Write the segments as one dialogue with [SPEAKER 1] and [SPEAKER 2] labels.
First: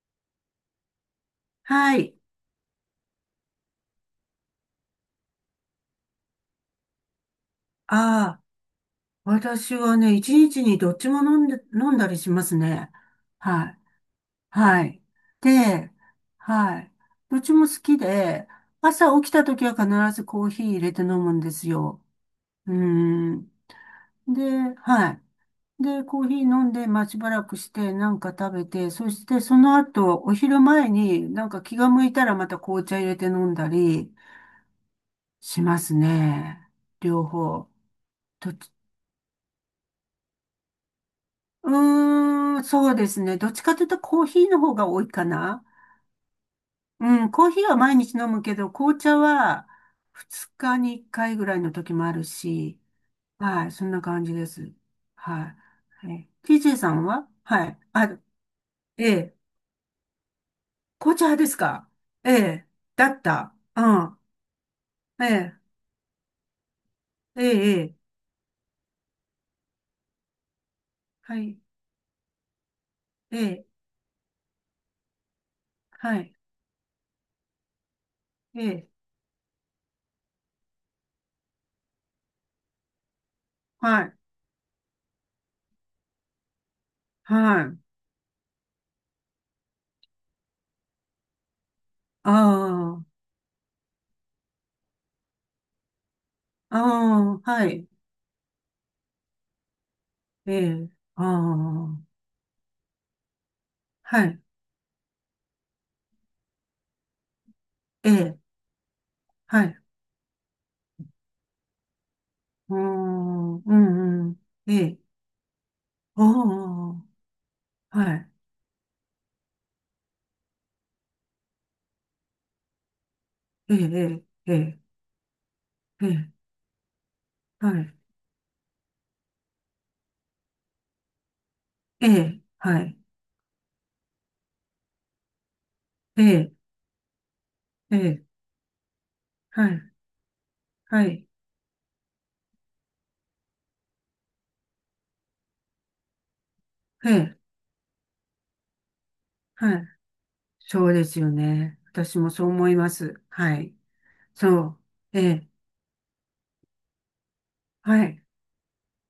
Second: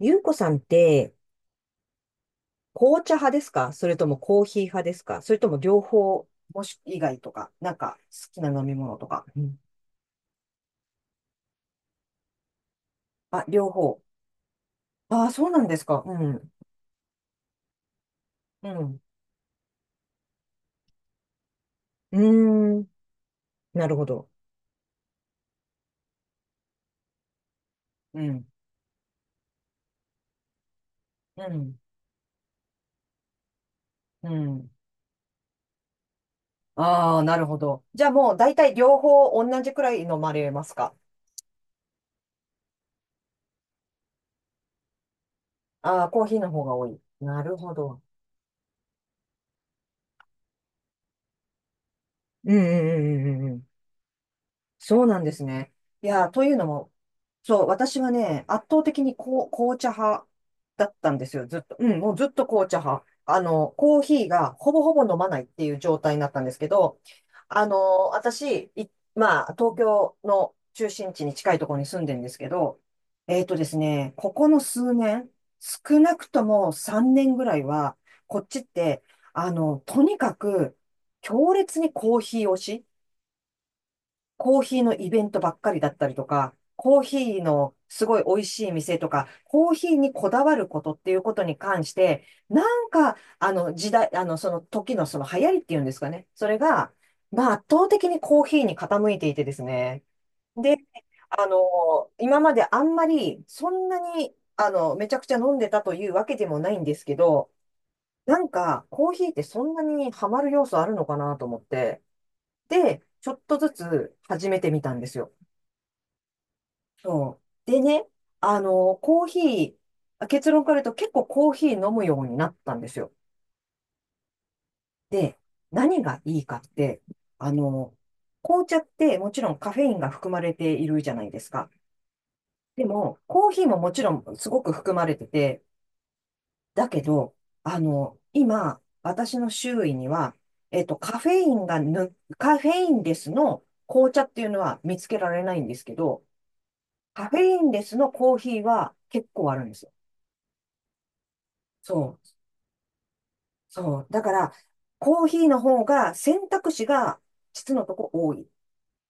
[SPEAKER 1] ゆうこさんって、
[SPEAKER 2] はい。
[SPEAKER 1] 紅茶派ですか、それともコーヒー派ですか、それとも両方、もし以外とか、好き
[SPEAKER 2] ああ、
[SPEAKER 1] な飲み物とか。うん。
[SPEAKER 2] 私はね、一日にどっちも飲んだりしますね。
[SPEAKER 1] あ、両
[SPEAKER 2] はい。
[SPEAKER 1] 方。
[SPEAKER 2] はい。
[SPEAKER 1] ああ、そうなんです
[SPEAKER 2] で、
[SPEAKER 1] か。うん。
[SPEAKER 2] はい。どっちも好きで、
[SPEAKER 1] うん。
[SPEAKER 2] 朝起きた時は必ずコーヒー入れて飲むんですよ。
[SPEAKER 1] う
[SPEAKER 2] うー
[SPEAKER 1] ーん。
[SPEAKER 2] ん。
[SPEAKER 1] なるほど。
[SPEAKER 2] で、はい。で、コーヒー飲んで、まあ、しばらくして、なん
[SPEAKER 1] う
[SPEAKER 2] か
[SPEAKER 1] ん。
[SPEAKER 2] 食べて、そしてその後、お昼前にな
[SPEAKER 1] う
[SPEAKER 2] んか気
[SPEAKER 1] ん。
[SPEAKER 2] が向いたらまた紅茶入れて飲んだり
[SPEAKER 1] うん。
[SPEAKER 2] しますね。
[SPEAKER 1] ああ、
[SPEAKER 2] 両
[SPEAKER 1] なるほ
[SPEAKER 2] 方。
[SPEAKER 1] ど。じゃあもう大体両方同じくらい飲まれますか？
[SPEAKER 2] うーん、そうですね。どっちかというとコーヒーの方が多いかな。
[SPEAKER 1] ああー、コーヒーの方が多い。
[SPEAKER 2] うん、
[SPEAKER 1] な
[SPEAKER 2] コー
[SPEAKER 1] る
[SPEAKER 2] ヒー
[SPEAKER 1] ほ
[SPEAKER 2] は毎
[SPEAKER 1] ど。
[SPEAKER 2] 日飲むけど、紅茶は2日に1回ぐらいの時もある
[SPEAKER 1] うんう
[SPEAKER 2] し、
[SPEAKER 1] んうんうんうんう
[SPEAKER 2] は
[SPEAKER 1] ん。
[SPEAKER 2] い、そんな感じです。
[SPEAKER 1] そうなんです
[SPEAKER 2] は
[SPEAKER 1] ね。い
[SPEAKER 2] い。
[SPEAKER 1] や、
[SPEAKER 2] え、
[SPEAKER 1] というの
[SPEAKER 2] TJ さ
[SPEAKER 1] も、
[SPEAKER 2] んは
[SPEAKER 1] そ
[SPEAKER 2] は
[SPEAKER 1] う、
[SPEAKER 2] い。
[SPEAKER 1] 私は
[SPEAKER 2] あ、
[SPEAKER 1] ね、圧倒的
[SPEAKER 2] え
[SPEAKER 1] に
[SPEAKER 2] え、
[SPEAKER 1] こう紅茶派だった
[SPEAKER 2] 紅
[SPEAKER 1] ん
[SPEAKER 2] 茶
[SPEAKER 1] です
[SPEAKER 2] 派
[SPEAKER 1] よ、
[SPEAKER 2] です
[SPEAKER 1] ずっと。う
[SPEAKER 2] か？
[SPEAKER 1] ん、もうずっ
[SPEAKER 2] え
[SPEAKER 1] と
[SPEAKER 2] え、
[SPEAKER 1] 紅茶派。
[SPEAKER 2] だった。う
[SPEAKER 1] コー
[SPEAKER 2] ん。
[SPEAKER 1] ヒーがほぼほぼ飲
[SPEAKER 2] え
[SPEAKER 1] まないっ
[SPEAKER 2] え、
[SPEAKER 1] ていう状態になったんですけど、
[SPEAKER 2] ええ、ええ、
[SPEAKER 1] 私、い、まあ、東京の中心地に
[SPEAKER 2] は
[SPEAKER 1] 近い
[SPEAKER 2] い、
[SPEAKER 1] ところに住んでるんですけど、
[SPEAKER 2] え
[SPEAKER 1] えっとで
[SPEAKER 2] え、
[SPEAKER 1] すね、ここの数年、少な
[SPEAKER 2] は
[SPEAKER 1] く
[SPEAKER 2] い、
[SPEAKER 1] とも3年ぐらいは、こっち
[SPEAKER 2] え
[SPEAKER 1] っ
[SPEAKER 2] え、
[SPEAKER 1] て、とにかく強烈にコーヒー推し。
[SPEAKER 2] はい、
[SPEAKER 1] コーヒーのイベントばっかりだったりとか、コーヒー
[SPEAKER 2] は
[SPEAKER 1] の
[SPEAKER 2] い。
[SPEAKER 1] すごい美味しい店とか、コーヒーにこだわることっていうことに関して、なん
[SPEAKER 2] ああ、
[SPEAKER 1] か、あの時代、あのその時のその流行りっていうんですかね。それが、
[SPEAKER 2] あ
[SPEAKER 1] ま
[SPEAKER 2] あ、
[SPEAKER 1] あ圧
[SPEAKER 2] はい、
[SPEAKER 1] 倒的にコーヒーに傾いていてですね。
[SPEAKER 2] え
[SPEAKER 1] で、
[SPEAKER 2] え、ああ、
[SPEAKER 1] 今まであんまりそんな
[SPEAKER 2] は
[SPEAKER 1] に、
[SPEAKER 2] い。
[SPEAKER 1] めちゃくちゃ飲んでたというわけでもないんですけど、
[SPEAKER 2] え
[SPEAKER 1] な
[SPEAKER 2] え、
[SPEAKER 1] んかコーヒーってそ
[SPEAKER 2] は
[SPEAKER 1] ん
[SPEAKER 2] い。
[SPEAKER 1] なにハマる要素あるのかなと思って、
[SPEAKER 2] うー
[SPEAKER 1] で、ちょっ
[SPEAKER 2] ん、
[SPEAKER 1] と
[SPEAKER 2] う
[SPEAKER 1] ずつ
[SPEAKER 2] ん、うん。
[SPEAKER 1] 始めて
[SPEAKER 2] え
[SPEAKER 1] みた
[SPEAKER 2] え、
[SPEAKER 1] んですよ。
[SPEAKER 2] おー、
[SPEAKER 1] そう。でね、
[SPEAKER 2] はい。
[SPEAKER 1] あの、コーヒー、あ、結論から言うと結構コーヒー飲むようになったんですよ。
[SPEAKER 2] ええ、ええ、
[SPEAKER 1] で、何
[SPEAKER 2] ええ、
[SPEAKER 1] が
[SPEAKER 2] え
[SPEAKER 1] い
[SPEAKER 2] え
[SPEAKER 1] いかって、あ
[SPEAKER 2] は
[SPEAKER 1] の、
[SPEAKER 2] い。
[SPEAKER 1] 紅茶ってもちろんカフェインが含まれているじゃないですか。
[SPEAKER 2] ええ、は
[SPEAKER 1] で
[SPEAKER 2] い。
[SPEAKER 1] も、コーヒーももちろんすごく含まれてて、
[SPEAKER 2] ええ、
[SPEAKER 1] だけど、
[SPEAKER 2] ええ、
[SPEAKER 1] 今、私の
[SPEAKER 2] はい。
[SPEAKER 1] 周囲には、
[SPEAKER 2] はい。
[SPEAKER 1] カフェインレスの紅茶っていうのは見つけられないんですけど、
[SPEAKER 2] え
[SPEAKER 1] カフ
[SPEAKER 2] え、
[SPEAKER 1] ェインレスのコーヒーは結構あるんで
[SPEAKER 2] は
[SPEAKER 1] す
[SPEAKER 2] い。
[SPEAKER 1] よ。
[SPEAKER 2] そうですよね。
[SPEAKER 1] そ
[SPEAKER 2] 私も
[SPEAKER 1] う。
[SPEAKER 2] そう思います。はい。
[SPEAKER 1] そう。だから、
[SPEAKER 2] そう。え
[SPEAKER 1] コーヒー
[SPEAKER 2] え、
[SPEAKER 1] の方が選択肢が実のと
[SPEAKER 2] は
[SPEAKER 1] こ
[SPEAKER 2] い。
[SPEAKER 1] 多い。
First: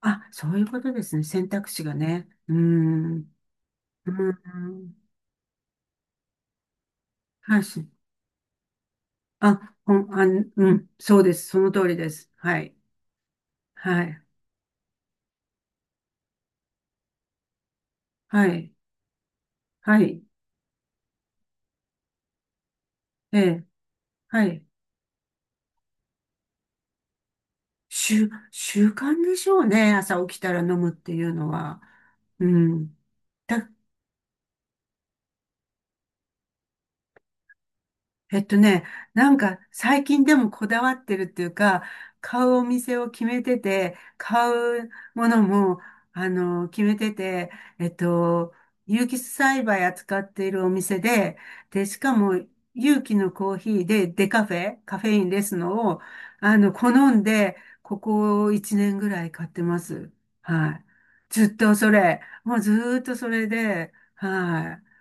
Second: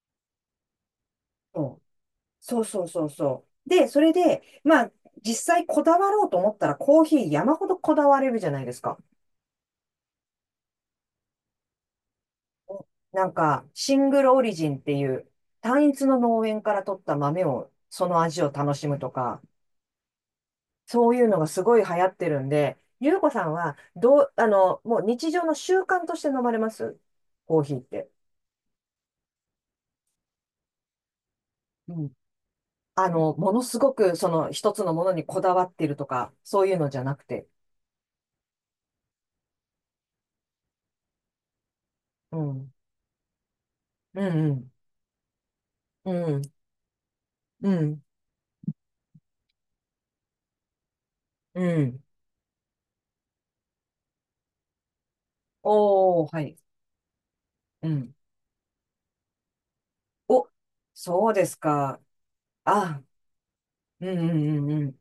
[SPEAKER 2] あ、そういうことですね。選択肢がね。うー
[SPEAKER 1] そうそうそう
[SPEAKER 2] ん、
[SPEAKER 1] そうそう。で、そ
[SPEAKER 2] うー
[SPEAKER 1] れで、まあ、
[SPEAKER 2] ん、
[SPEAKER 1] 実際こだわろうと思ったらコーヒー山
[SPEAKER 2] はい。
[SPEAKER 1] ほど
[SPEAKER 2] し、
[SPEAKER 1] こだわれるじゃないですか。
[SPEAKER 2] あ、ほん、あ、うん、そうです。その通りです。はい。
[SPEAKER 1] なんか、シ
[SPEAKER 2] は
[SPEAKER 1] ン
[SPEAKER 2] い。
[SPEAKER 1] グルオリジンっていう、単一の農園から取った豆を、その味
[SPEAKER 2] は
[SPEAKER 1] を楽
[SPEAKER 2] い。
[SPEAKER 1] しむとか、
[SPEAKER 2] はい。
[SPEAKER 1] そういうのがすごい流行ってるんで、ゆうこ
[SPEAKER 2] え
[SPEAKER 1] さん
[SPEAKER 2] え
[SPEAKER 1] は、どう、
[SPEAKER 2] はい。
[SPEAKER 1] もう日常の習慣として飲まれますコーヒーって。
[SPEAKER 2] 習慣でしょうね。朝起きたら飲むっていうのは。うん。
[SPEAKER 1] もの
[SPEAKER 2] だ、
[SPEAKER 1] すごく、その、一つのものにこだわってるとか、そういうのじゃなくて。
[SPEAKER 2] えっとね、なんか最近でもこだわってるっていうか、
[SPEAKER 1] う
[SPEAKER 2] 買うお
[SPEAKER 1] ん。
[SPEAKER 2] 店を決めてて、
[SPEAKER 1] う
[SPEAKER 2] 買
[SPEAKER 1] ん、
[SPEAKER 2] うものも、
[SPEAKER 1] う
[SPEAKER 2] あ
[SPEAKER 1] ん。うん、
[SPEAKER 2] の、決めてて、
[SPEAKER 1] う
[SPEAKER 2] えっ
[SPEAKER 1] ん、
[SPEAKER 2] と、有機栽培扱っているお店で、
[SPEAKER 1] う
[SPEAKER 2] で、し
[SPEAKER 1] ん。
[SPEAKER 2] かも有機のコーヒーでデカフェ、カフェインレスのを、
[SPEAKER 1] おー、はい。
[SPEAKER 2] あの、好んで、
[SPEAKER 1] う
[SPEAKER 2] こ
[SPEAKER 1] ん。
[SPEAKER 2] こ1年ぐらい買ってます。
[SPEAKER 1] お、
[SPEAKER 2] はい。
[SPEAKER 1] そう
[SPEAKER 2] ず
[SPEAKER 1] で
[SPEAKER 2] っ
[SPEAKER 1] す
[SPEAKER 2] とそ
[SPEAKER 1] か。
[SPEAKER 2] れ、もうずー
[SPEAKER 1] あ、
[SPEAKER 2] っとそれで、
[SPEAKER 1] うん、うん、うん、
[SPEAKER 2] は
[SPEAKER 1] うん。
[SPEAKER 2] い。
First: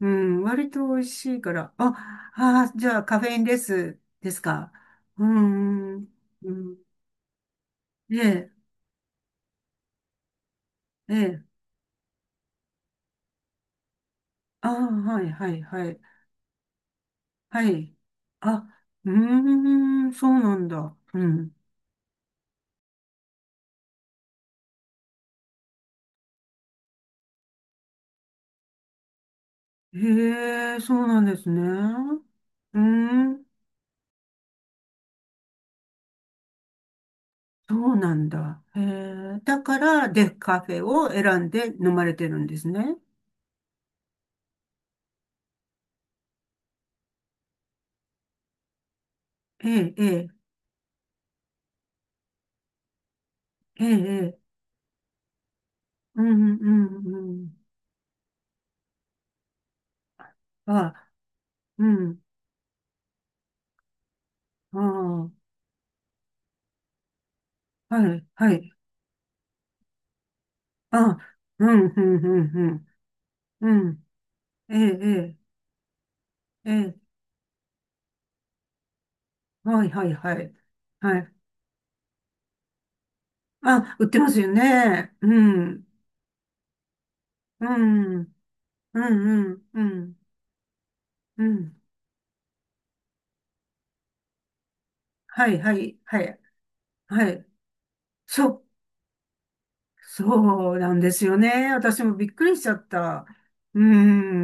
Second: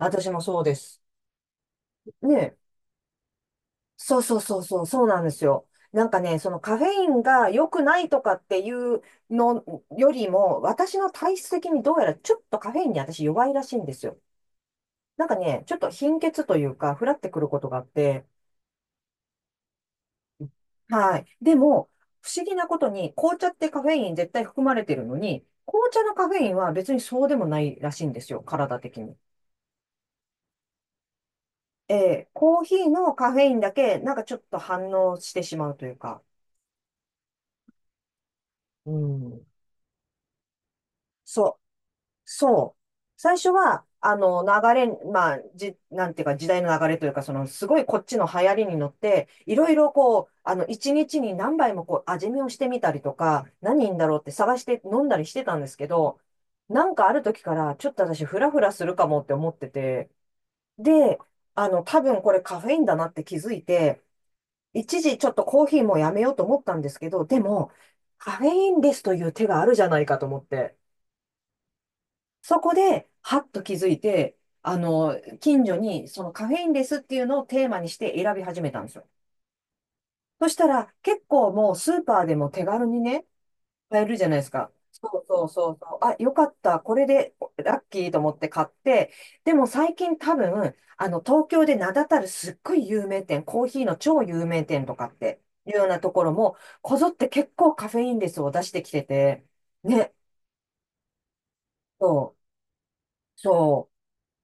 [SPEAKER 2] う
[SPEAKER 1] も
[SPEAKER 2] ん、
[SPEAKER 1] そう
[SPEAKER 2] 割
[SPEAKER 1] で
[SPEAKER 2] と美
[SPEAKER 1] す。
[SPEAKER 2] 味しいから。あ、
[SPEAKER 1] ねえ。
[SPEAKER 2] あー、じゃあカフェインレス
[SPEAKER 1] そう
[SPEAKER 2] で
[SPEAKER 1] そう
[SPEAKER 2] す
[SPEAKER 1] そう
[SPEAKER 2] か？
[SPEAKER 1] そう、そうなん
[SPEAKER 2] う
[SPEAKER 1] ですよ。
[SPEAKER 2] ん、う
[SPEAKER 1] な
[SPEAKER 2] ん、
[SPEAKER 1] んかね、そ
[SPEAKER 2] う
[SPEAKER 1] のカ
[SPEAKER 2] ん
[SPEAKER 1] フェインが良くない
[SPEAKER 2] え
[SPEAKER 1] とかっ
[SPEAKER 2] え、
[SPEAKER 1] ていうのよりも、私の
[SPEAKER 2] え
[SPEAKER 1] 体
[SPEAKER 2] え。
[SPEAKER 1] 質的にどうやらちょっとカフェインに私弱いらしいんですよ。
[SPEAKER 2] ああ、は
[SPEAKER 1] なん
[SPEAKER 2] い、
[SPEAKER 1] か
[SPEAKER 2] はい、
[SPEAKER 1] ね、ちょっ
[SPEAKER 2] は
[SPEAKER 1] と
[SPEAKER 2] い。
[SPEAKER 1] 貧血というか、ふらってくること
[SPEAKER 2] は
[SPEAKER 1] があっ
[SPEAKER 2] い。
[SPEAKER 1] て、
[SPEAKER 2] あ、うーん、そうなんだ。
[SPEAKER 1] はい。
[SPEAKER 2] う
[SPEAKER 1] で
[SPEAKER 2] ん。
[SPEAKER 1] も、不思議なことに、紅茶ってカフェイン絶対含まれてるのに、紅茶のカフェインは別にそうでもないらしいんですよ、体的に。
[SPEAKER 2] へえ、そうなんですね。
[SPEAKER 1] ええ、コー
[SPEAKER 2] うー
[SPEAKER 1] ヒーのカフェ
[SPEAKER 2] ん、
[SPEAKER 1] インだけ、なんかちょっと反応してしまうというか。
[SPEAKER 2] そうなんだ。へ
[SPEAKER 1] う
[SPEAKER 2] え、
[SPEAKER 1] ん。
[SPEAKER 2] だから、デフカフェを選ん
[SPEAKER 1] そう、
[SPEAKER 2] で飲まれてるんです
[SPEAKER 1] そう。
[SPEAKER 2] ね。
[SPEAKER 1] 最初は、あの、流れ、まあ、じ、なんていうか、時代の流れというか、その、すごいこっちの流行りに乗って、い
[SPEAKER 2] え
[SPEAKER 1] ろいろ
[SPEAKER 2] え、ええ、
[SPEAKER 1] こう、一日に何杯もこう、味見をしてみたりとか、
[SPEAKER 2] え
[SPEAKER 1] 何いいんだろうって
[SPEAKER 2] え、ええ
[SPEAKER 1] 探して飲んだりしてたんですけど、
[SPEAKER 2] うん、う
[SPEAKER 1] なん
[SPEAKER 2] ん、
[SPEAKER 1] かある
[SPEAKER 2] う
[SPEAKER 1] 時か
[SPEAKER 2] ん。
[SPEAKER 1] ら、ちょっと私、フラフラするかもって思ってて、
[SPEAKER 2] あ、
[SPEAKER 1] で、
[SPEAKER 2] う
[SPEAKER 1] 多分
[SPEAKER 2] ん、
[SPEAKER 1] これカフェインだなって気づいて、
[SPEAKER 2] あ
[SPEAKER 1] 一時ちょっとコーヒーもやめようと思ったんですけど、でも、
[SPEAKER 2] あ、はい、
[SPEAKER 1] カフェ
[SPEAKER 2] は
[SPEAKER 1] イ
[SPEAKER 2] い。
[SPEAKER 1] ンレスという手があるじゃないかと思って。
[SPEAKER 2] あ、うん、うん、
[SPEAKER 1] そ
[SPEAKER 2] う
[SPEAKER 1] こ
[SPEAKER 2] ん、
[SPEAKER 1] で、はっと
[SPEAKER 2] うん。
[SPEAKER 1] 気づ
[SPEAKER 2] う
[SPEAKER 1] い
[SPEAKER 2] ん
[SPEAKER 1] て、
[SPEAKER 2] ええ、
[SPEAKER 1] 近所にそのカフェイ
[SPEAKER 2] え
[SPEAKER 1] ン
[SPEAKER 2] え、
[SPEAKER 1] レ
[SPEAKER 2] え
[SPEAKER 1] スっ
[SPEAKER 2] え。
[SPEAKER 1] ていうのをテーマにして選び始めたんですよ。
[SPEAKER 2] はい、はい、は
[SPEAKER 1] そし
[SPEAKER 2] い。
[SPEAKER 1] たら、
[SPEAKER 2] は
[SPEAKER 1] 結
[SPEAKER 2] い。
[SPEAKER 1] 構もうスーパーでも手軽にね、
[SPEAKER 2] あ、
[SPEAKER 1] 買え
[SPEAKER 2] 売っ
[SPEAKER 1] る
[SPEAKER 2] て
[SPEAKER 1] じゃ
[SPEAKER 2] ま
[SPEAKER 1] ない
[SPEAKER 2] す
[SPEAKER 1] で
[SPEAKER 2] よ
[SPEAKER 1] すか。そ
[SPEAKER 2] ね。
[SPEAKER 1] う
[SPEAKER 2] う
[SPEAKER 1] そうそう
[SPEAKER 2] ん、
[SPEAKER 1] そう。あ、よかった。これで
[SPEAKER 2] う
[SPEAKER 1] ラッキー
[SPEAKER 2] ん、
[SPEAKER 1] と
[SPEAKER 2] う
[SPEAKER 1] 思
[SPEAKER 2] ん、
[SPEAKER 1] って買っ
[SPEAKER 2] う
[SPEAKER 1] て、でも
[SPEAKER 2] ん、う
[SPEAKER 1] 最近
[SPEAKER 2] ん、
[SPEAKER 1] 多分、
[SPEAKER 2] う
[SPEAKER 1] 東京で
[SPEAKER 2] ん。
[SPEAKER 1] 名だたるすっごい有名店、コーヒーの超有名店とかって
[SPEAKER 2] はい、
[SPEAKER 1] い
[SPEAKER 2] は
[SPEAKER 1] うよう
[SPEAKER 2] い、
[SPEAKER 1] なと
[SPEAKER 2] は
[SPEAKER 1] ころ
[SPEAKER 2] い、
[SPEAKER 1] も、こぞって
[SPEAKER 2] はい。
[SPEAKER 1] 結構カフェインレス
[SPEAKER 2] そ
[SPEAKER 1] を出
[SPEAKER 2] う、
[SPEAKER 1] してきてて、ね、
[SPEAKER 2] そうなんですよね。私も
[SPEAKER 1] そ
[SPEAKER 2] びっく
[SPEAKER 1] う。
[SPEAKER 2] りしちゃった。う
[SPEAKER 1] そう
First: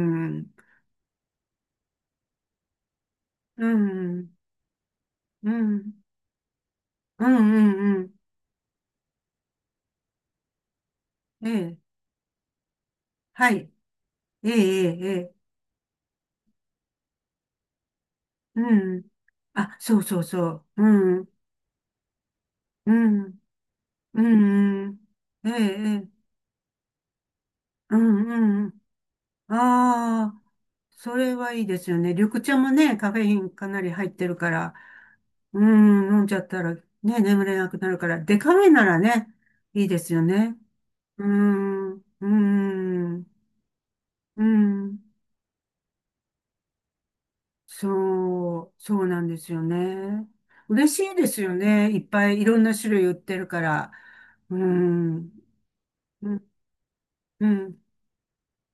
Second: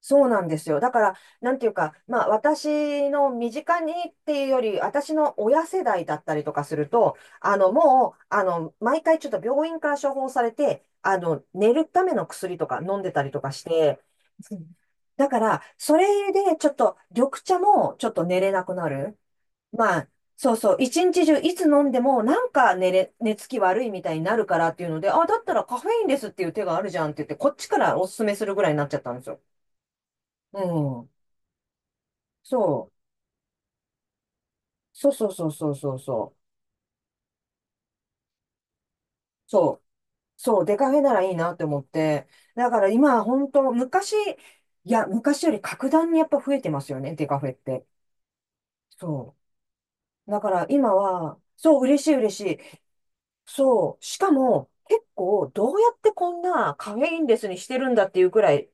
[SPEAKER 1] そう
[SPEAKER 2] う
[SPEAKER 1] なん
[SPEAKER 2] ん、
[SPEAKER 1] ですよ。だから、なんていうか、まあ、私の身
[SPEAKER 2] う
[SPEAKER 1] 近にっ
[SPEAKER 2] ん、
[SPEAKER 1] ていうより、私の
[SPEAKER 2] う
[SPEAKER 1] 親世
[SPEAKER 2] ん、
[SPEAKER 1] 代だったりとかすると、
[SPEAKER 2] う
[SPEAKER 1] あの、
[SPEAKER 2] ん、うん。
[SPEAKER 1] もう、あの、毎回ちょっと病院から処方されて、
[SPEAKER 2] え
[SPEAKER 1] 寝
[SPEAKER 2] え、
[SPEAKER 1] るための薬とか飲んでたりとか
[SPEAKER 2] は
[SPEAKER 1] し
[SPEAKER 2] い。
[SPEAKER 1] て、
[SPEAKER 2] ええ、
[SPEAKER 1] うん、
[SPEAKER 2] ええ、え
[SPEAKER 1] だ
[SPEAKER 2] え
[SPEAKER 1] から、それでちょっと、緑茶もちょっと寝れ
[SPEAKER 2] う
[SPEAKER 1] なくな
[SPEAKER 2] ん。
[SPEAKER 1] る。
[SPEAKER 2] あ、
[SPEAKER 1] ま
[SPEAKER 2] そう
[SPEAKER 1] あ、
[SPEAKER 2] そうそ
[SPEAKER 1] そう
[SPEAKER 2] う。
[SPEAKER 1] そう、一
[SPEAKER 2] う
[SPEAKER 1] 日
[SPEAKER 2] ん、
[SPEAKER 1] 中いつ飲んでも、
[SPEAKER 2] う
[SPEAKER 1] 寝
[SPEAKER 2] ん。
[SPEAKER 1] つき悪いみたいに
[SPEAKER 2] う
[SPEAKER 1] なるからって
[SPEAKER 2] ん
[SPEAKER 1] い
[SPEAKER 2] う
[SPEAKER 1] うの
[SPEAKER 2] ん。
[SPEAKER 1] で、あ、だっ
[SPEAKER 2] え
[SPEAKER 1] た
[SPEAKER 2] え、
[SPEAKER 1] らカフェ
[SPEAKER 2] え
[SPEAKER 1] インレ
[SPEAKER 2] え。
[SPEAKER 1] スっていう手があるじゃんって言って、こっちか
[SPEAKER 2] う
[SPEAKER 1] らおすすめするぐ
[SPEAKER 2] んう
[SPEAKER 1] らいに
[SPEAKER 2] ん。
[SPEAKER 1] なっちゃったんですよ。
[SPEAKER 2] ああ、
[SPEAKER 1] うん。
[SPEAKER 2] それはいいですよね。緑茶も
[SPEAKER 1] そう。
[SPEAKER 2] ね、カフェインかなり入ってるから、
[SPEAKER 1] そうそうそう
[SPEAKER 2] う
[SPEAKER 1] そうそう
[SPEAKER 2] ん、飲ん
[SPEAKER 1] そ
[SPEAKER 2] じゃ
[SPEAKER 1] う。
[SPEAKER 2] ったらね、眠れなくなるから、デカフェならね、
[SPEAKER 1] そう。
[SPEAKER 2] いいですよね。
[SPEAKER 1] そう。出かけなら
[SPEAKER 2] う
[SPEAKER 1] いいなって思っ
[SPEAKER 2] ん、
[SPEAKER 1] て。
[SPEAKER 2] う
[SPEAKER 1] だから今、
[SPEAKER 2] ん、
[SPEAKER 1] 本当昔、
[SPEAKER 2] う
[SPEAKER 1] い
[SPEAKER 2] ん。
[SPEAKER 1] や、昔より格段にやっぱ増えてますよね、デカフェって。
[SPEAKER 2] そう、そうなん
[SPEAKER 1] そ
[SPEAKER 2] ですよね。
[SPEAKER 1] う。だから
[SPEAKER 2] 嬉
[SPEAKER 1] 今
[SPEAKER 2] しいで
[SPEAKER 1] は、
[SPEAKER 2] すよ
[SPEAKER 1] そう、
[SPEAKER 2] ね。いっ
[SPEAKER 1] 嬉しい
[SPEAKER 2] ぱ
[SPEAKER 1] 嬉
[SPEAKER 2] い
[SPEAKER 1] し
[SPEAKER 2] いろ
[SPEAKER 1] い。
[SPEAKER 2] んな種類売ってるから。
[SPEAKER 1] そう。しか
[SPEAKER 2] う
[SPEAKER 1] も、結
[SPEAKER 2] ん、
[SPEAKER 1] 構、どうやって
[SPEAKER 2] う
[SPEAKER 1] こん
[SPEAKER 2] ん、
[SPEAKER 1] なカフェインレ
[SPEAKER 2] う
[SPEAKER 1] スにして
[SPEAKER 2] ん。
[SPEAKER 1] るんだっていうくらい、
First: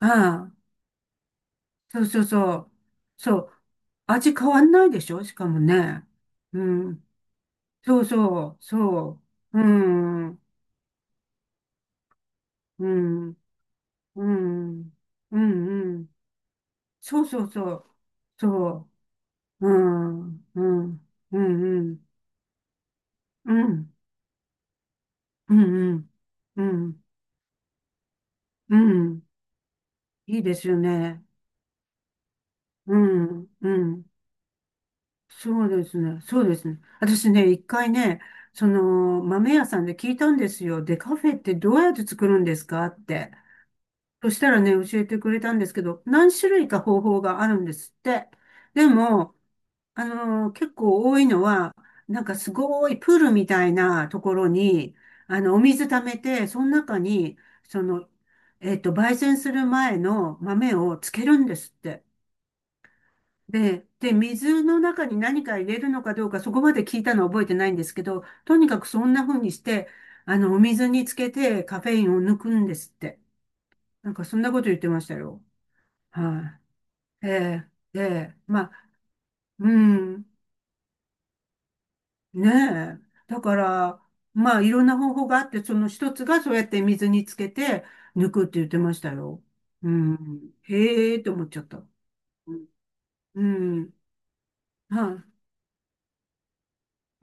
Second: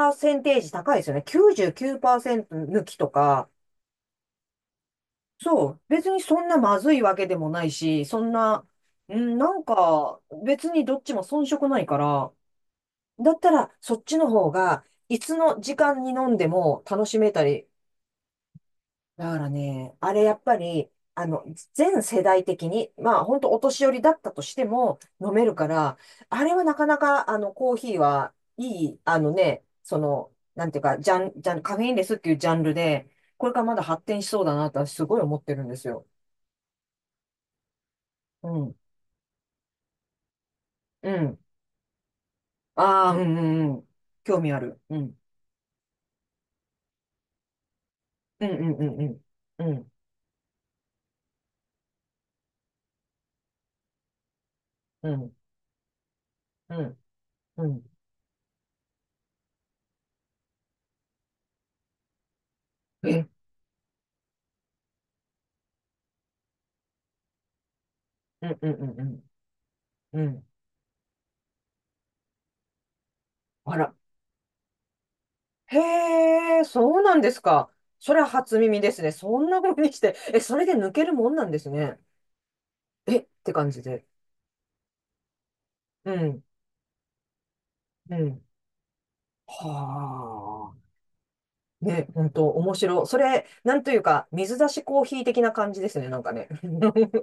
[SPEAKER 2] あ
[SPEAKER 1] ーセンテー
[SPEAKER 2] あ。
[SPEAKER 1] ジ高いですよね。
[SPEAKER 2] そうそう
[SPEAKER 1] 99%
[SPEAKER 2] そう。
[SPEAKER 1] 抜きと
[SPEAKER 2] そ
[SPEAKER 1] か、
[SPEAKER 2] う。味変わんないでしょしかも
[SPEAKER 1] そう。別
[SPEAKER 2] ね。
[SPEAKER 1] にそんな
[SPEAKER 2] う
[SPEAKER 1] まずい
[SPEAKER 2] ん。
[SPEAKER 1] わけでもない
[SPEAKER 2] そ
[SPEAKER 1] し、
[SPEAKER 2] う
[SPEAKER 1] そん
[SPEAKER 2] そう、
[SPEAKER 1] な、う
[SPEAKER 2] そ
[SPEAKER 1] ん、な
[SPEAKER 2] う。う
[SPEAKER 1] んか
[SPEAKER 2] ん、うん、
[SPEAKER 1] 別にどっちも遜色ないから、
[SPEAKER 2] うん、
[SPEAKER 1] だったらそっち
[SPEAKER 2] う
[SPEAKER 1] の方が、
[SPEAKER 2] ん、
[SPEAKER 1] いつ
[SPEAKER 2] う
[SPEAKER 1] の時間に
[SPEAKER 2] ん。
[SPEAKER 1] 飲んでも楽し
[SPEAKER 2] そう
[SPEAKER 1] めた
[SPEAKER 2] そうそ
[SPEAKER 1] り。
[SPEAKER 2] う。そ
[SPEAKER 1] だから
[SPEAKER 2] う。う
[SPEAKER 1] ね、あれやっ
[SPEAKER 2] ん、
[SPEAKER 1] ぱ
[SPEAKER 2] うん、
[SPEAKER 1] り、
[SPEAKER 2] うん、う
[SPEAKER 1] 全
[SPEAKER 2] ん、
[SPEAKER 1] 世代的に、まあ本当
[SPEAKER 2] う
[SPEAKER 1] お年寄
[SPEAKER 2] ん、
[SPEAKER 1] りだったとしても飲める
[SPEAKER 2] う
[SPEAKER 1] から、
[SPEAKER 2] ん、
[SPEAKER 1] あれ
[SPEAKER 2] う
[SPEAKER 1] はなかな
[SPEAKER 2] ん、
[SPEAKER 1] か、あの、コーヒーは
[SPEAKER 2] う
[SPEAKER 1] いい、あ
[SPEAKER 2] ん。
[SPEAKER 1] のね、その、
[SPEAKER 2] いいで
[SPEAKER 1] な
[SPEAKER 2] す
[SPEAKER 1] ん
[SPEAKER 2] よ
[SPEAKER 1] ていうか、ジャ
[SPEAKER 2] ね。
[SPEAKER 1] ン、ジャン、カフェインレスっていうジャンル
[SPEAKER 2] う
[SPEAKER 1] で、こ
[SPEAKER 2] ん、
[SPEAKER 1] れから
[SPEAKER 2] う
[SPEAKER 1] まだ発
[SPEAKER 2] ん。
[SPEAKER 1] 展しそうだなとはすごい思ってる
[SPEAKER 2] そ
[SPEAKER 1] ん
[SPEAKER 2] う
[SPEAKER 1] で
[SPEAKER 2] で
[SPEAKER 1] す
[SPEAKER 2] す
[SPEAKER 1] よ。
[SPEAKER 2] ね。そうですね。私ね、一回ね、
[SPEAKER 1] う
[SPEAKER 2] そ
[SPEAKER 1] ん
[SPEAKER 2] の豆屋さんで聞いたんですよ。で、
[SPEAKER 1] う
[SPEAKER 2] カフェ
[SPEAKER 1] ん。
[SPEAKER 2] ってどうやって作るんですかっ
[SPEAKER 1] ああ、う
[SPEAKER 2] て。
[SPEAKER 1] んうんうん。
[SPEAKER 2] そし
[SPEAKER 1] 興
[SPEAKER 2] た
[SPEAKER 1] 味
[SPEAKER 2] ら
[SPEAKER 1] あ
[SPEAKER 2] ね、
[SPEAKER 1] る。う
[SPEAKER 2] 教えて
[SPEAKER 1] ん。
[SPEAKER 2] くれたんですけど、何種類か方法があるんですって。
[SPEAKER 1] うんうんう
[SPEAKER 2] で
[SPEAKER 1] ん
[SPEAKER 2] も、
[SPEAKER 1] うん。うん。
[SPEAKER 2] 結構多いのは、なんかすごいプールみたいなところに、
[SPEAKER 1] うん。
[SPEAKER 2] あの、お水溜めて、その
[SPEAKER 1] う
[SPEAKER 2] 中
[SPEAKER 1] ん。
[SPEAKER 2] に、
[SPEAKER 1] う
[SPEAKER 2] そ
[SPEAKER 1] ん。
[SPEAKER 2] の、焙煎する前の豆をつけるんですって。
[SPEAKER 1] え、
[SPEAKER 2] で、水の中に何か入れるのかどうか、そこまで聞いたのは覚えてないんですけど、
[SPEAKER 1] う
[SPEAKER 2] と
[SPEAKER 1] んう
[SPEAKER 2] に
[SPEAKER 1] ん
[SPEAKER 2] か
[SPEAKER 1] う
[SPEAKER 2] く
[SPEAKER 1] ん
[SPEAKER 2] そんな風にして、
[SPEAKER 1] うん。う
[SPEAKER 2] あ
[SPEAKER 1] ん。
[SPEAKER 2] の、お水につけてカフェインを抜くんですって。
[SPEAKER 1] あら。
[SPEAKER 2] なんかそんなこと言ってましたよ。
[SPEAKER 1] へ
[SPEAKER 2] は
[SPEAKER 1] え、そうなん
[SPEAKER 2] い。え
[SPEAKER 1] ですか。
[SPEAKER 2] え、え
[SPEAKER 1] それは
[SPEAKER 2] え、
[SPEAKER 1] 初
[SPEAKER 2] ま
[SPEAKER 1] 耳
[SPEAKER 2] あ、
[SPEAKER 1] ですね。そんな
[SPEAKER 2] う
[SPEAKER 1] 風にして。
[SPEAKER 2] ん、
[SPEAKER 1] え、それで抜けるもんなんですね。
[SPEAKER 2] ね
[SPEAKER 1] え、っ
[SPEAKER 2] え。だ
[SPEAKER 1] て
[SPEAKER 2] か
[SPEAKER 1] 感じで。
[SPEAKER 2] ら、まあ、いろんな方法があって、その
[SPEAKER 1] う
[SPEAKER 2] 一つが
[SPEAKER 1] ん。
[SPEAKER 2] そうやって水につけて
[SPEAKER 1] う
[SPEAKER 2] 抜
[SPEAKER 1] ん。
[SPEAKER 2] くって言ってましたよ。うん、
[SPEAKER 1] はあ。
[SPEAKER 2] へえって思っちゃった。
[SPEAKER 1] ね、本当
[SPEAKER 2] うん、
[SPEAKER 1] 面白い。そ
[SPEAKER 2] う
[SPEAKER 1] れ、なんと
[SPEAKER 2] ん
[SPEAKER 1] いうか、水出しコー
[SPEAKER 2] は
[SPEAKER 1] ヒー
[SPEAKER 2] い。
[SPEAKER 1] 的な感じですね。なんかね。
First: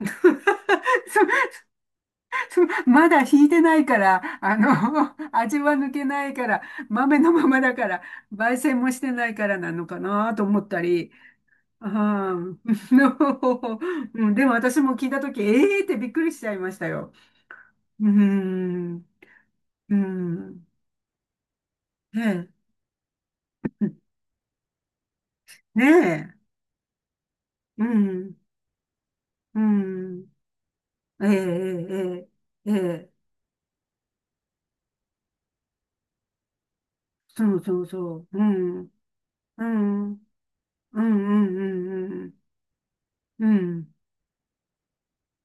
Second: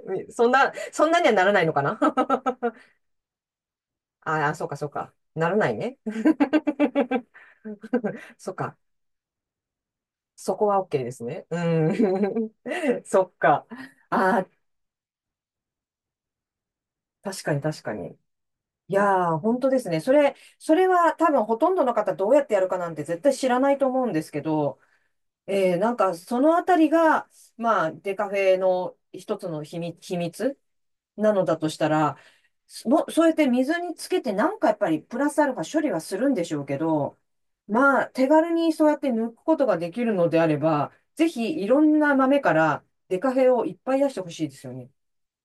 [SPEAKER 1] そんな、そんな
[SPEAKER 2] そ
[SPEAKER 1] にはならないのかな。
[SPEAKER 2] そ まだ引いてないから、
[SPEAKER 1] ああ、
[SPEAKER 2] あ
[SPEAKER 1] そうか、そうか。
[SPEAKER 2] の、
[SPEAKER 1] なら
[SPEAKER 2] 味
[SPEAKER 1] ない
[SPEAKER 2] は抜
[SPEAKER 1] ね。
[SPEAKER 2] けないから、豆 のままだから、
[SPEAKER 1] そっ
[SPEAKER 2] 焙
[SPEAKER 1] か。
[SPEAKER 2] 煎もしてないからなのかなと
[SPEAKER 1] そ
[SPEAKER 2] 思
[SPEAKER 1] こ
[SPEAKER 2] っ
[SPEAKER 1] は
[SPEAKER 2] た
[SPEAKER 1] OK で
[SPEAKER 2] り、
[SPEAKER 1] すね。う
[SPEAKER 2] は
[SPEAKER 1] ん。
[SPEAKER 2] い
[SPEAKER 1] そっか。
[SPEAKER 2] うん
[SPEAKER 1] あ
[SPEAKER 2] で
[SPEAKER 1] あ、
[SPEAKER 2] も私も聞いたとき、ええーってびっくりしちゃいましたよ。
[SPEAKER 1] 確かに確か
[SPEAKER 2] う
[SPEAKER 1] に。い
[SPEAKER 2] ん、
[SPEAKER 1] やー、本当です
[SPEAKER 2] う
[SPEAKER 1] ね。それ、
[SPEAKER 2] ん、
[SPEAKER 1] それは多分ほとんどの方
[SPEAKER 2] え
[SPEAKER 1] どうやっ
[SPEAKER 2] え、
[SPEAKER 1] てやるかなんて絶対知らないと思うんですけど、えー、
[SPEAKER 2] ね
[SPEAKER 1] なんか
[SPEAKER 2] え、
[SPEAKER 1] そのあたりが、
[SPEAKER 2] う
[SPEAKER 1] まあ、デカフ
[SPEAKER 2] ん、
[SPEAKER 1] ェの一つ
[SPEAKER 2] う
[SPEAKER 1] の秘密、秘
[SPEAKER 2] ん、
[SPEAKER 1] 密
[SPEAKER 2] ええ、
[SPEAKER 1] な
[SPEAKER 2] え
[SPEAKER 1] のだとしたら、
[SPEAKER 2] え、ええ、え
[SPEAKER 1] そ、そ
[SPEAKER 2] え
[SPEAKER 1] うやって水につけてなんかやっぱりプラスアルファ処理はするんでしょうけど、
[SPEAKER 2] そうそう
[SPEAKER 1] まあ
[SPEAKER 2] そ
[SPEAKER 1] 手
[SPEAKER 2] う、う
[SPEAKER 1] 軽にそ
[SPEAKER 2] ん、
[SPEAKER 1] うやって抜くこ
[SPEAKER 2] う
[SPEAKER 1] とができ
[SPEAKER 2] ん、
[SPEAKER 1] る
[SPEAKER 2] うん、
[SPEAKER 1] のであれば、
[SPEAKER 2] うん、う
[SPEAKER 1] ぜひいろんな
[SPEAKER 2] ん、
[SPEAKER 1] 豆からデカフ
[SPEAKER 2] うん、
[SPEAKER 1] ェをいっ
[SPEAKER 2] うん
[SPEAKER 1] ぱい出してほしいですよね。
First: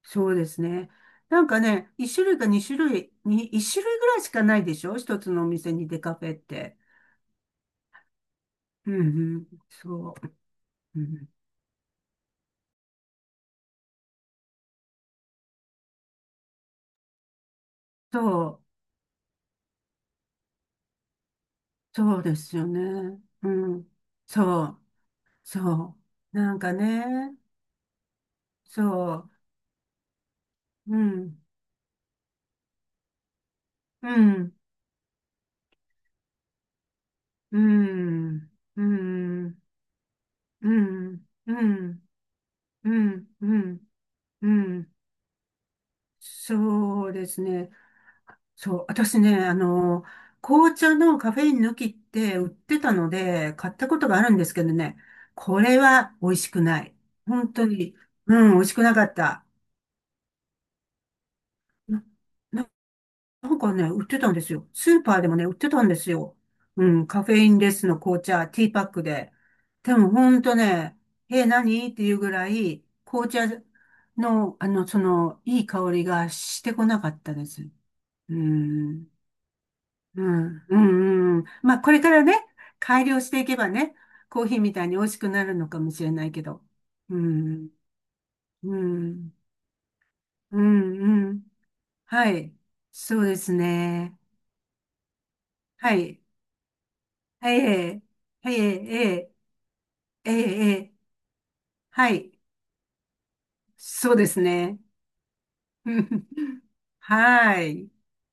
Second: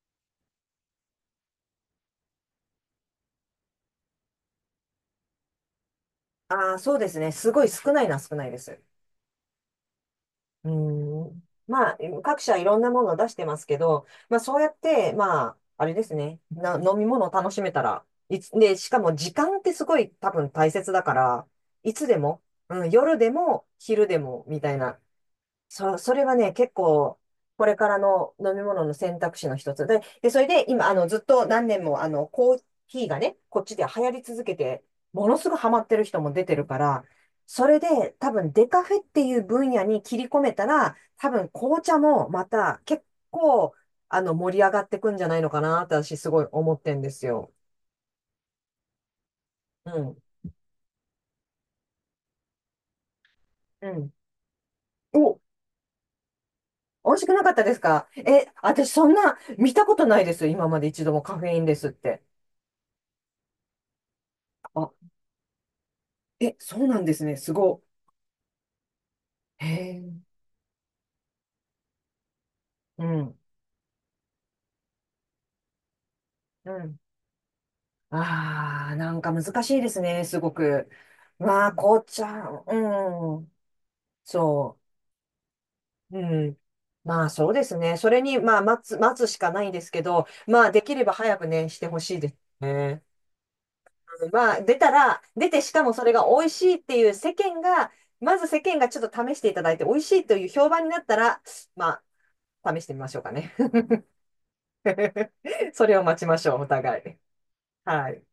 [SPEAKER 2] そうですね。なんかね、一種類ぐらいしかないでしょ一つのお店にデカフェっ
[SPEAKER 1] あ
[SPEAKER 2] て。
[SPEAKER 1] あ、そうですね。すごい少ないな、少ないです。
[SPEAKER 2] うん、うん、そう、
[SPEAKER 1] う
[SPEAKER 2] うん、
[SPEAKER 1] ん。まあ、各社いろんなものを出してますけど、まあそうやって、まあ、あれですね。飲み物を楽しめたら、
[SPEAKER 2] そ
[SPEAKER 1] いつ、
[SPEAKER 2] う、
[SPEAKER 1] で、しかも時間ってすごい多分大切だから、いつで
[SPEAKER 2] そうで
[SPEAKER 1] も、
[SPEAKER 2] すよ
[SPEAKER 1] うん、夜
[SPEAKER 2] ね。
[SPEAKER 1] で
[SPEAKER 2] う
[SPEAKER 1] も
[SPEAKER 2] ん、
[SPEAKER 1] 昼でもみ
[SPEAKER 2] そ
[SPEAKER 1] たい
[SPEAKER 2] う、
[SPEAKER 1] な。そ
[SPEAKER 2] そ
[SPEAKER 1] う、それは
[SPEAKER 2] う、
[SPEAKER 1] ね、
[SPEAKER 2] なんか
[SPEAKER 1] 結構、
[SPEAKER 2] ね、
[SPEAKER 1] これからの飲み
[SPEAKER 2] そ
[SPEAKER 1] 物の選
[SPEAKER 2] う。
[SPEAKER 1] 択肢の一つで、で、それで今、
[SPEAKER 2] う
[SPEAKER 1] ずっ
[SPEAKER 2] ん、
[SPEAKER 1] と何年も、コーヒーがね、こっちで流
[SPEAKER 2] う
[SPEAKER 1] 行り続
[SPEAKER 2] ん、
[SPEAKER 1] けて、ものすごいハマってる人も出てるから、
[SPEAKER 2] う
[SPEAKER 1] それで多分
[SPEAKER 2] ん、
[SPEAKER 1] デ
[SPEAKER 2] う
[SPEAKER 1] カ
[SPEAKER 2] ん、
[SPEAKER 1] フェっていう
[SPEAKER 2] うん、
[SPEAKER 1] 分野に切り込めた
[SPEAKER 2] う
[SPEAKER 1] ら、
[SPEAKER 2] ん、
[SPEAKER 1] 多分
[SPEAKER 2] う
[SPEAKER 1] 紅茶
[SPEAKER 2] ん、
[SPEAKER 1] もまた
[SPEAKER 2] う
[SPEAKER 1] 結
[SPEAKER 2] ん、
[SPEAKER 1] 構、
[SPEAKER 2] う
[SPEAKER 1] 盛り上がっ
[SPEAKER 2] ん
[SPEAKER 1] てくんじゃないのかなって私すごい思ってんで
[SPEAKER 2] そう
[SPEAKER 1] す
[SPEAKER 2] です
[SPEAKER 1] よ。
[SPEAKER 2] ね。そう、私ね、あ
[SPEAKER 1] う
[SPEAKER 2] の、
[SPEAKER 1] ん。
[SPEAKER 2] 紅茶のカフェイン抜きって売ってたので、買っ
[SPEAKER 1] う
[SPEAKER 2] たこと
[SPEAKER 1] ん。
[SPEAKER 2] があるんですけどね、
[SPEAKER 1] お、
[SPEAKER 2] これは美味しくない。
[SPEAKER 1] 美味しくなか
[SPEAKER 2] 本
[SPEAKER 1] った
[SPEAKER 2] 当
[SPEAKER 1] です
[SPEAKER 2] に、
[SPEAKER 1] か？え、
[SPEAKER 2] うん、美味しく
[SPEAKER 1] 私
[SPEAKER 2] なか
[SPEAKER 1] そん
[SPEAKER 2] っ
[SPEAKER 1] な
[SPEAKER 2] た。
[SPEAKER 1] 見たことないです。今まで一度もカフェインですって。
[SPEAKER 2] ななんかね、売ってたんですよ。スー
[SPEAKER 1] あ、
[SPEAKER 2] パーでもね、売ってたんですよ。
[SPEAKER 1] え、そ
[SPEAKER 2] う
[SPEAKER 1] うなん
[SPEAKER 2] ん、
[SPEAKER 1] です
[SPEAKER 2] カフ
[SPEAKER 1] ね。
[SPEAKER 2] ェイ
[SPEAKER 1] す
[SPEAKER 2] ンレ
[SPEAKER 1] ご。
[SPEAKER 2] スの紅茶、ティーパックで。
[SPEAKER 1] へ
[SPEAKER 2] でも
[SPEAKER 1] え。
[SPEAKER 2] ほんとね、え、何っていうぐらい、
[SPEAKER 1] う
[SPEAKER 2] 紅
[SPEAKER 1] ん。
[SPEAKER 2] 茶の、あの、その、いい香りがし
[SPEAKER 1] う
[SPEAKER 2] てこ
[SPEAKER 1] ん。
[SPEAKER 2] なかったです。う
[SPEAKER 1] ああ、
[SPEAKER 2] ん、
[SPEAKER 1] なんか難しいです
[SPEAKER 2] う
[SPEAKER 1] ね。すご
[SPEAKER 2] ん、う
[SPEAKER 1] く。
[SPEAKER 2] ん、うん。
[SPEAKER 1] まあ、
[SPEAKER 2] まあ、これ
[SPEAKER 1] 紅
[SPEAKER 2] から
[SPEAKER 1] 茶。
[SPEAKER 2] ね、改良して
[SPEAKER 1] う
[SPEAKER 2] い
[SPEAKER 1] ん。
[SPEAKER 2] けばね、コーヒーみ
[SPEAKER 1] そ
[SPEAKER 2] たいに美味しくなるのかもしれ
[SPEAKER 1] う。
[SPEAKER 2] ないけ
[SPEAKER 1] うん。
[SPEAKER 2] ど。う
[SPEAKER 1] まあ、そうで
[SPEAKER 2] ん、
[SPEAKER 1] すね。それに、まあ、
[SPEAKER 2] う
[SPEAKER 1] 待つ、待つ
[SPEAKER 2] ん、
[SPEAKER 1] しかないんですけど、
[SPEAKER 2] う
[SPEAKER 1] まあ、できれば
[SPEAKER 2] ん、う
[SPEAKER 1] 早
[SPEAKER 2] ん。
[SPEAKER 1] くね、してほしいで
[SPEAKER 2] は
[SPEAKER 1] す
[SPEAKER 2] い。
[SPEAKER 1] ね。
[SPEAKER 2] そうですね。
[SPEAKER 1] うん、まあ、出たら、出てしかも
[SPEAKER 2] は
[SPEAKER 1] それ
[SPEAKER 2] い。
[SPEAKER 1] が美味しいっていう世
[SPEAKER 2] え
[SPEAKER 1] 間が、
[SPEAKER 2] え、
[SPEAKER 1] まず
[SPEAKER 2] ええ、
[SPEAKER 1] 世間がちょっと
[SPEAKER 2] え
[SPEAKER 1] 試していただいて、美味し
[SPEAKER 2] え、
[SPEAKER 1] い
[SPEAKER 2] ええ、
[SPEAKER 1] という評
[SPEAKER 2] え
[SPEAKER 1] 判に
[SPEAKER 2] え
[SPEAKER 1] なったら、ま
[SPEAKER 2] はい。
[SPEAKER 1] あ、試してみましょうかね。
[SPEAKER 2] そうですね。
[SPEAKER 1] それを待ちましょう、お 互い。
[SPEAKER 2] はい。
[SPEAKER 1] はい。